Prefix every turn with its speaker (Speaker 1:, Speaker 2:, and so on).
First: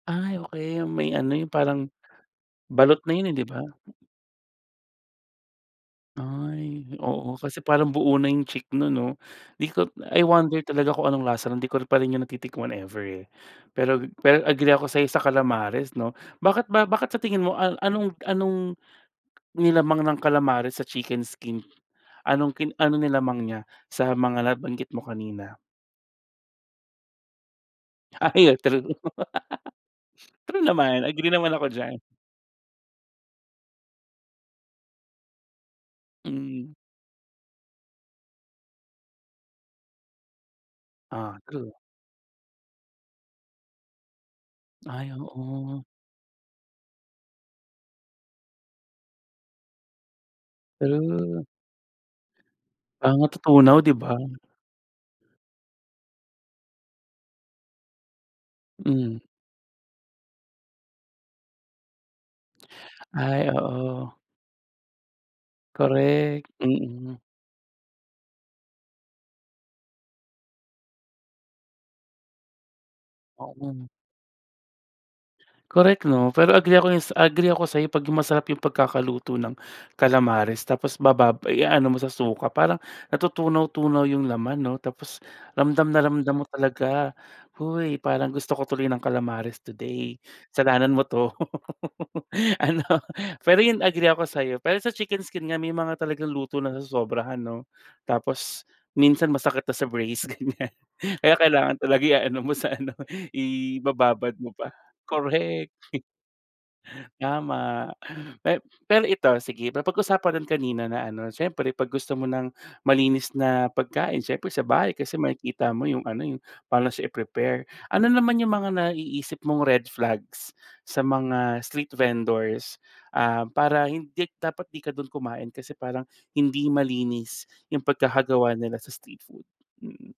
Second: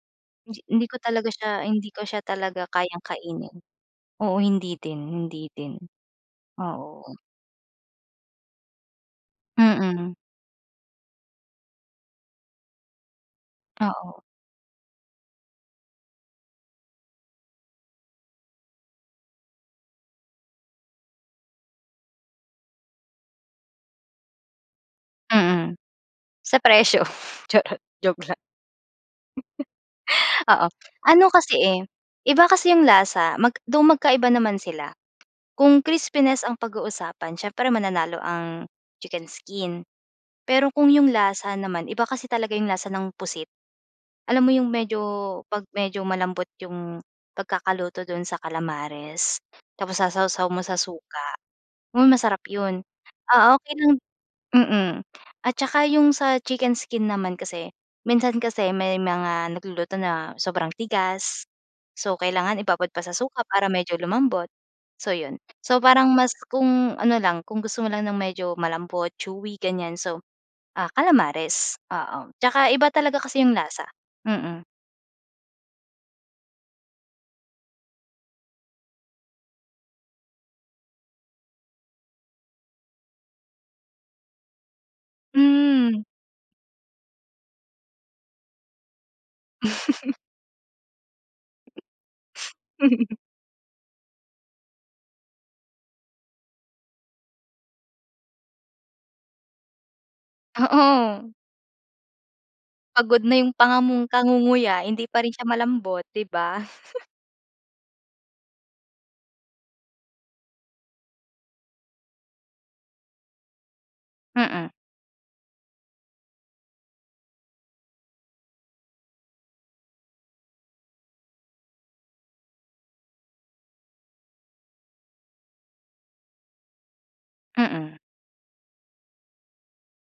Speaker 1: Ay,
Speaker 2: Di
Speaker 1: okey,
Speaker 2: hindi ko
Speaker 1: may
Speaker 2: talaga
Speaker 1: ano, eh, 'yung
Speaker 2: siya
Speaker 1: parang
Speaker 2: hindi ko siya talaga
Speaker 1: balot
Speaker 2: kayang
Speaker 1: na 'yun eh, di
Speaker 2: kainin.
Speaker 1: ba?
Speaker 2: Oo, hindi din hindi din,
Speaker 1: Ay,
Speaker 2: oo.
Speaker 1: oo kasi parang buo na 'yung chick noon 'no? 'Di ko
Speaker 2: Mm.
Speaker 1: I wonder talaga kung anong lasa nun. 'Di ko pa rin 'yun natitikman ever eh. Pero
Speaker 2: Oo.
Speaker 1: pero agree ako sayo sa kalamares 'no. Bakit ba bakit sa tingin mo anong anong nilamang ng kalamares sa chicken skin? Anong ki anong nilamang niya sa mga nabanggit mo kanina?
Speaker 2: Mm, sa presyo charot. Joke lang.
Speaker 1: Ay, true. True
Speaker 2: Oo,
Speaker 1: naman,
Speaker 2: ano
Speaker 1: agree naman
Speaker 2: kasi
Speaker 1: ako
Speaker 2: eh,
Speaker 1: diyan.
Speaker 2: iba kasi 'yung lasa. Mag though magkaiba naman sila. Kung crispiness ang
Speaker 1: Hmm.
Speaker 2: pag-uusapan, siyempre mananalo ang chicken skin. Pero kung 'yung
Speaker 1: Ah,
Speaker 2: lasa
Speaker 1: true.
Speaker 2: naman, iba kasi talaga 'yung lasa ng pusit. Alam mo 'yung medyo,
Speaker 1: Ay,
Speaker 2: 'pag
Speaker 1: oo.
Speaker 2: medyo malambot 'yung pagkakaluto doon sa kalamares tapos sasawsaw mo sa suka,
Speaker 1: True.
Speaker 2: hmm, masarap 'yun.
Speaker 1: Parang
Speaker 2: Ah, okey
Speaker 1: natutunaw,
Speaker 2: lang
Speaker 1: di ba?
Speaker 2: mm. At tsaka 'yung sa chicken skin naman kasi, minsan kasi may
Speaker 1: Hmm.
Speaker 2: mga nagluluto na sobrang tigas. So, kailangan ibabad pa sa suka
Speaker 1: Ay,
Speaker 2: para medyo
Speaker 1: oo.
Speaker 2: lumambot, so 'yun. So, parang mas
Speaker 1: Korek,
Speaker 2: kung
Speaker 1: mm.
Speaker 2: ano lang, kung gusto mo lang ng medyo malambot, chewy, ganyan, so ah, calamares. Oo, tsaka iba talaga kasi 'yung lasa,
Speaker 1: [unintelligible]
Speaker 2: mm.
Speaker 1: Korek 'no. Pero agree ako 'yun sa agree ako sa'yo 'pag 'yung masarap 'yung pagkakaluto ng kalamares tapos babab i-aano mo sa suka, parang natutunaw-tunaw 'yung laman 'no, tapos ramdam
Speaker 2: Hmm.
Speaker 1: na ramdam mo talaga. Hoy, parang gusto ko tuloy ng kalamares today. Kasalanan mo 'to, ano, pero 'yun agree ako sa'yo. Pero sa chicken skin nga may mga talagang luto nasosobrahan 'no? Tapos minsan masakit na sa brace ganyan.
Speaker 2: Oo.
Speaker 1: Kaya kailangan talaga iaano mo sa ano,
Speaker 2: Pagod na 'yung panga mong
Speaker 1: ibababad mo pa,
Speaker 2: kangunguya hindi pa rin siya
Speaker 1: korek.
Speaker 2: malambot, di ba?
Speaker 1: Tama. Me pero ito, sige papag usapan rin kanina na ano, siyempre 'pag gusto mo ng malinis na pagkain siyempre sa
Speaker 2: Mm.
Speaker 1: bahay, kasi makikita mo 'yung ano, 'yung paano siya i-prepare. Ano naman 'yung mga naiisip mong red flags sa mga street vendors, ah, para hindi dapat 'di ka doon kumain kasi parang hindi malinis 'yung
Speaker 2: Mm.
Speaker 1: pagkakagawa nila sa street food. Mm.